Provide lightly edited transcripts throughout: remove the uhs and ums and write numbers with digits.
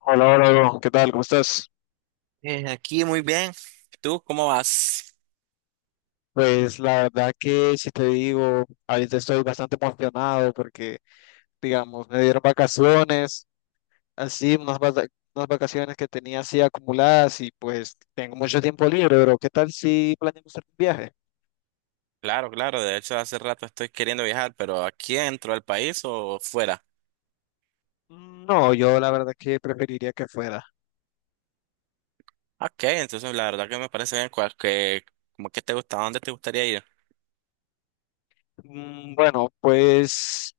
Hola, hola, bro. ¿Qué tal? ¿Cómo estás? Aquí muy bien. ¿Tú cómo vas? Pues la verdad que si te digo, ahorita estoy bastante emocionado porque, digamos, me dieron vacaciones, así, unas, unas vacaciones que tenía así acumuladas y pues tengo mucho tiempo libre, bro. ¿Qué tal si planeamos hacer un viaje? Claro, claro, de hecho hace rato estoy queriendo viajar, pero aquí dentro del país o fuera. No, yo la verdad que preferiría que fuera. Ok, entonces la verdad que me parece bien como que te gusta, ¿a dónde te gustaría ir? Bueno, pues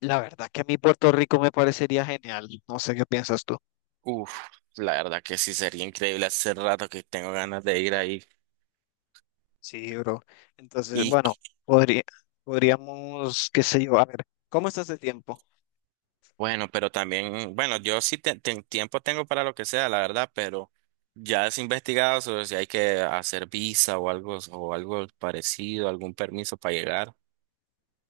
la verdad que a mí Puerto Rico me parecería genial. No sé qué piensas tú. Uf, la verdad que sí sería increíble, hace rato que tengo ganas de ir ahí. Sí, bro. Entonces, Y bueno, podría, podríamos, qué sé yo, a ver, ¿cómo estás de tiempo? bueno, pero también, bueno, yo sí tiempo tengo para lo que sea, la verdad, pero ya has investigado sobre si hay que hacer visa o algo parecido, algún permiso para llegar.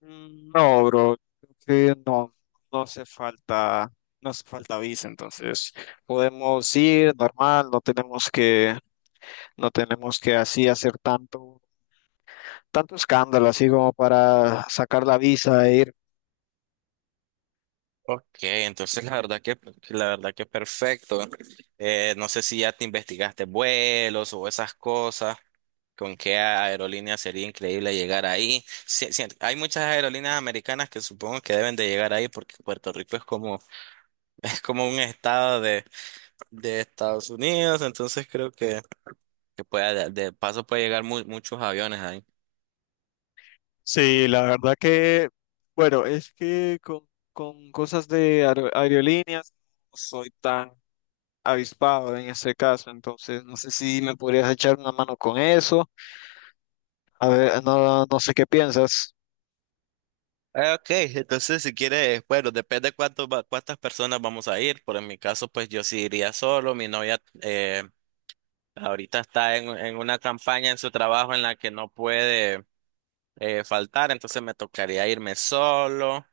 No, bro, creo que no, no hace falta, no hace falta visa, entonces podemos ir normal, no tenemos que así hacer tanto, tanto escándalo, así como para sacar la visa e ir. Que entonces la verdad que perfecto. No sé si ya te investigaste vuelos o esas cosas. ¿Con qué aerolínea sería increíble llegar ahí? Sí, sí, hay muchas aerolíneas americanas que supongo que deben de llegar ahí porque Puerto Rico es como es como un estado de Estados Unidos, entonces creo que puede, de paso puede llegar muchos aviones ahí. Sí, la verdad que, bueno, con cosas de aerolíneas no soy tan avispado en ese caso. Entonces, no sé si me podrías echar una mano con eso. A ver, no, no sé qué piensas. Ah, ok, entonces si quieres, bueno, depende cuánto, cuántas personas vamos a ir. Por en mi caso, pues yo sí iría solo. Mi novia ahorita está en una campaña en su trabajo en la que no puede faltar, entonces me tocaría irme solo.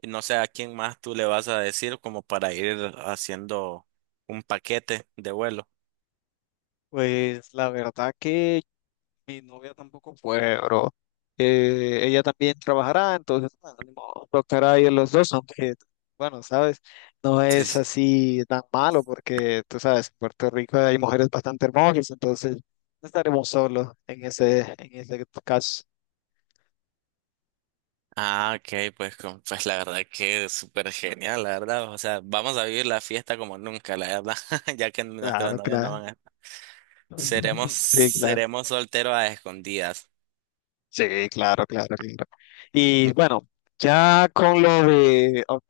Y no sé a quién más tú le vas a decir como para ir haciendo un paquete de vuelo. Pues la verdad que mi novia tampoco fue, bro. Ella también trabajará, entonces, bueno, ni modo, tocará ir los dos, aunque, bueno, sabes, no Sí, es sí. así tan malo porque, tú sabes, en Puerto Rico hay mujeres bastante hermosas, entonces no estaremos solos en ese caso. Ah, ok, pues, pues la verdad que es súper genial, la verdad. O sea, vamos a vivir la fiesta como nunca, la verdad, ya que nuestras Claro, novias no claro. van a Sí, claro. seremos solteros a escondidas. Sí, claro, claro, claro. Y bueno, ya con lo de, ok,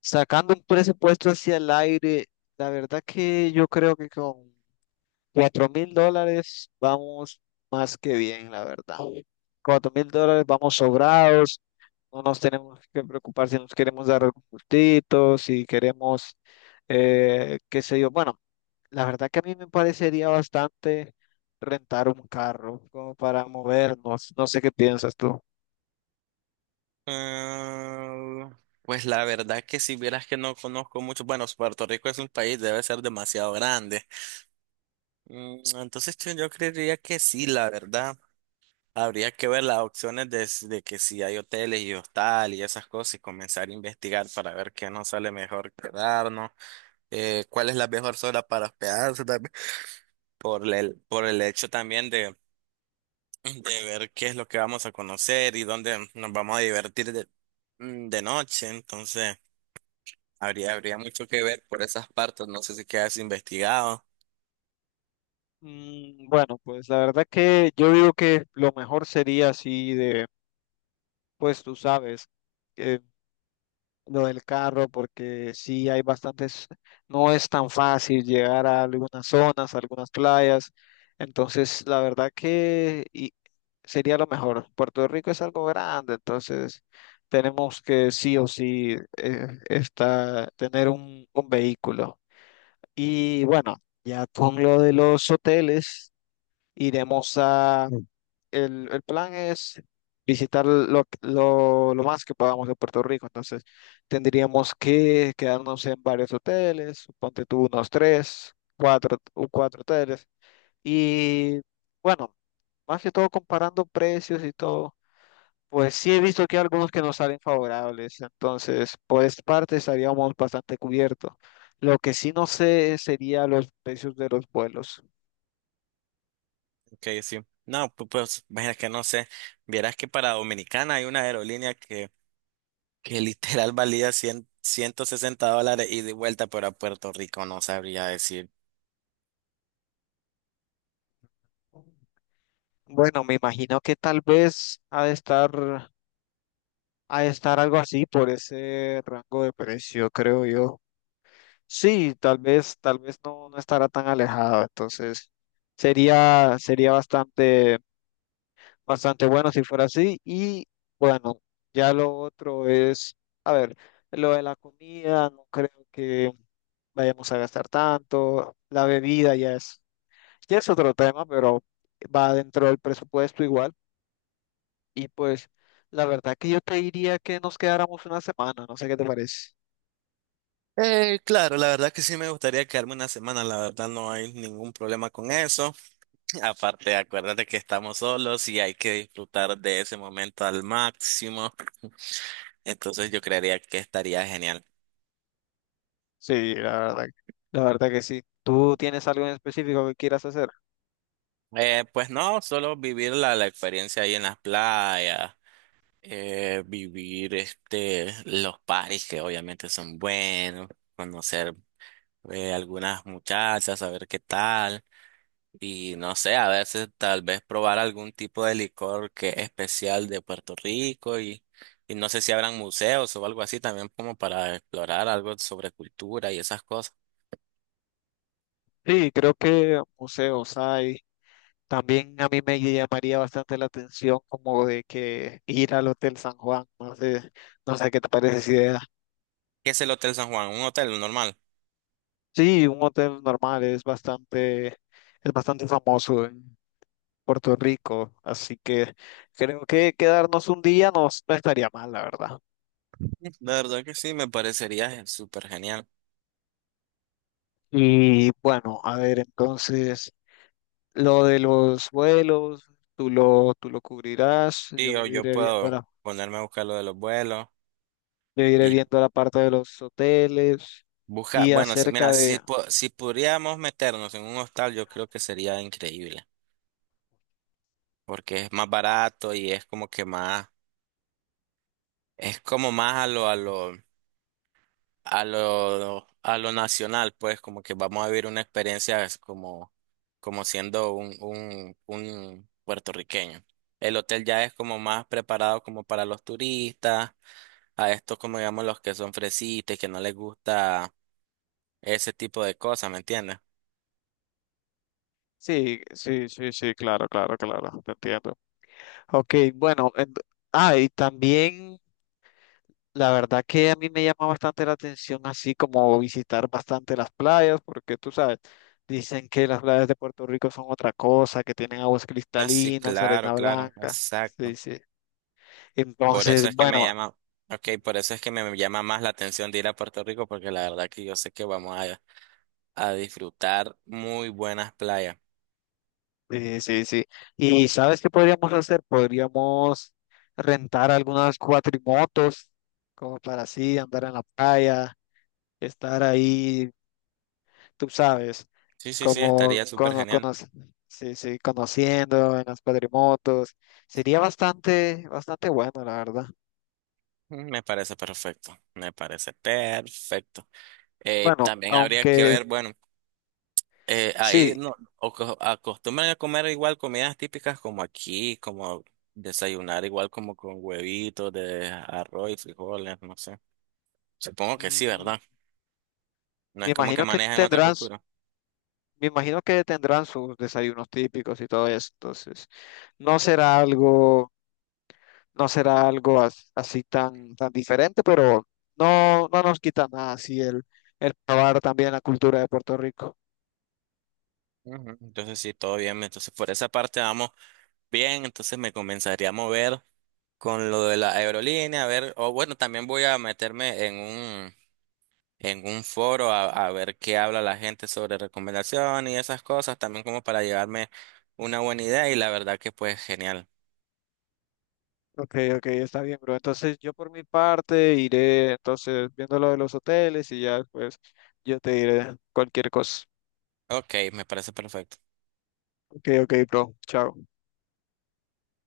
sacando un presupuesto hacia el aire, la verdad que yo creo que con $4.000 vamos más que bien, la verdad. $4.000 vamos sobrados, no nos tenemos que preocupar si nos queremos dar algún gustito, si queremos, qué sé yo, bueno. La verdad que a mí me parecería bastante rentar un carro como para movernos. No sé qué piensas tú. Ah, pues la verdad que si vieras que no conozco mucho, bueno, Puerto Rico es un país, debe ser demasiado grande. Mm, entonces yo creería que sí, la verdad. Habría que ver las opciones de que si hay hoteles y hostal y esas cosas y comenzar a investigar para ver qué nos sale mejor quedarnos, cuál es la mejor zona para hospedarse también, por el hecho también de ver qué es lo que vamos a conocer y dónde nos vamos a divertir de, mm, de noche. Entonces, habría mucho que ver por esas partes. No sé si quedas investigado. Bueno, pues la verdad que yo digo que lo mejor sería así de, pues tú sabes. Lo del carro, porque sí hay bastantes, no es tan fácil llegar a algunas zonas, a algunas playas. Entonces, la verdad que sería lo mejor. Puerto Rico es algo grande, entonces tenemos que sí o sí tener un vehículo. Y bueno, ya con lo de los hoteles. Iremos a... el plan es visitar lo más que podamos de Puerto Rico. Entonces, tendríamos que quedarnos en varios hoteles, ponte tú unos tres, cuatro, cuatro hoteles. Y bueno, más que todo comparando precios y todo, pues sí he visto que hay algunos que nos salen favorables. Entonces, por esta parte estaríamos bastante cubiertos. Lo que sí no sé sería los precios de los vuelos. Ok, sí. No, pues, imagina que no sé. Vieras que para Dominicana hay una aerolínea que literal valía $160 y de vuelta, pero a Puerto Rico no sabría decir. Bueno, me imagino que tal vez ha de estar algo así por ese rango de precio, creo yo. Sí, tal vez no, no estará tan alejado, entonces sería bastante, bastante bueno si fuera así. Y bueno, ya lo otro es, a ver, lo de la comida, no creo que vayamos a gastar tanto, la bebida ya es otro tema, pero va dentro del presupuesto igual. Y pues la verdad que yo te diría que nos quedáramos una semana, no sé qué te parece. Claro, la verdad que sí me gustaría quedarme una semana, la verdad no hay ningún problema con eso. Aparte, acuérdate que estamos solos y hay que disfrutar de ese momento al máximo. Entonces yo creería que estaría genial. Sí, la verdad que sí. ¿Tú tienes algo en específico que quieras hacer? Pues no, solo vivir la experiencia ahí en las playas, vivir este, los paris que obviamente son buenos, conocer algunas muchachas, saber qué tal. Y no sé, a veces tal vez probar algún tipo de licor que es especial de Puerto Rico y no sé si habrán museos o algo así también como para explorar algo sobre cultura y esas cosas. Sí, creo que museos hay. También a mí me llamaría bastante la atención como de que ir al Hotel San Juan, no sé, no sé qué te parece esa idea. ¿Qué es el Hotel San Juan? ¿Un hotel normal? Sí, un hotel normal es bastante famoso en Puerto Rico, así que creo que quedarnos un día no estaría mal, la verdad. La verdad que sí, me parecería súper genial. Y bueno, a ver, entonces, lo de los vuelos, tú lo cubrirás, Sí, yo yo iré viendo puedo la, ponerme a buscar lo de los vuelos yo iré y viendo la parte de los hoteles buscar, y bueno, acerca mira, si, de... si podríamos meternos en un hostal, yo creo que sería increíble, porque es más barato y es como que más, es como más a lo a lo nacional, pues como que vamos a vivir una experiencia es como, como siendo un puertorriqueño. El hotel ya es como más preparado como para los turistas, a estos como digamos los que son fresitas, y que no les gusta ese tipo de cosas, ¿me entiendes? Sí, sí, sí, sí, claro, claro, claro, te entiendo. Ok, bueno, ah, y también la verdad que a mí me llama bastante la atención así como visitar bastante las playas, porque tú sabes, dicen que las playas de Puerto Rico son otra cosa, que tienen aguas Ah, sí, cristalinas, claro, arena claro, blanca. Sí, exacto. sí. Por Entonces, eso es que me bueno, llama, ok, por eso es que me llama más la atención de ir a Puerto Rico, porque la verdad que yo sé que vamos a disfrutar muy buenas playas. Sí, sí. ¿Y sabes qué podríamos hacer? Podríamos rentar algunas cuatrimotos como para así andar en la playa, estar ahí, tú sabes. Sí, sí, sí, como estaría súper cono- genial. conoc- sí, sí, conociendo en las cuadrimotos. Sería bastante, bastante bueno, la verdad. Mm, me parece perfecto, me parece perfecto. Bueno, También habría que aunque ver, bueno, ahí sí, no o acostumbran a comer igual comidas típicas como aquí, como desayunar igual como con huevitos de arroz y frijoles, no sé. Supongo que sí, mm, ¿verdad? No me es como que imagino que manejan otra tendrán, cultura. me imagino que tendrán sus desayunos típicos y todo eso. Entonces, no será algo, no será algo así tan, tan diferente, pero no, no nos quita nada así el probar también la cultura de Puerto Rico. Ujú. Entonces sí, todo bien. Entonces por esa parte vamos bien. Entonces me comenzaría a mover con lo de la aerolínea, a ver, o bueno, también voy a meterme en un foro a ver qué habla la gente sobre recomendación y esas cosas, también como para llevarme una buena idea y la verdad que pues genial. Ok, ok, está bien, bro. Entonces yo por mi parte iré entonces viendo lo de los hoteles y ya pues yo te diré cualquier cosa. Ok, me parece perfecto. Ok, ok, bro. Chao.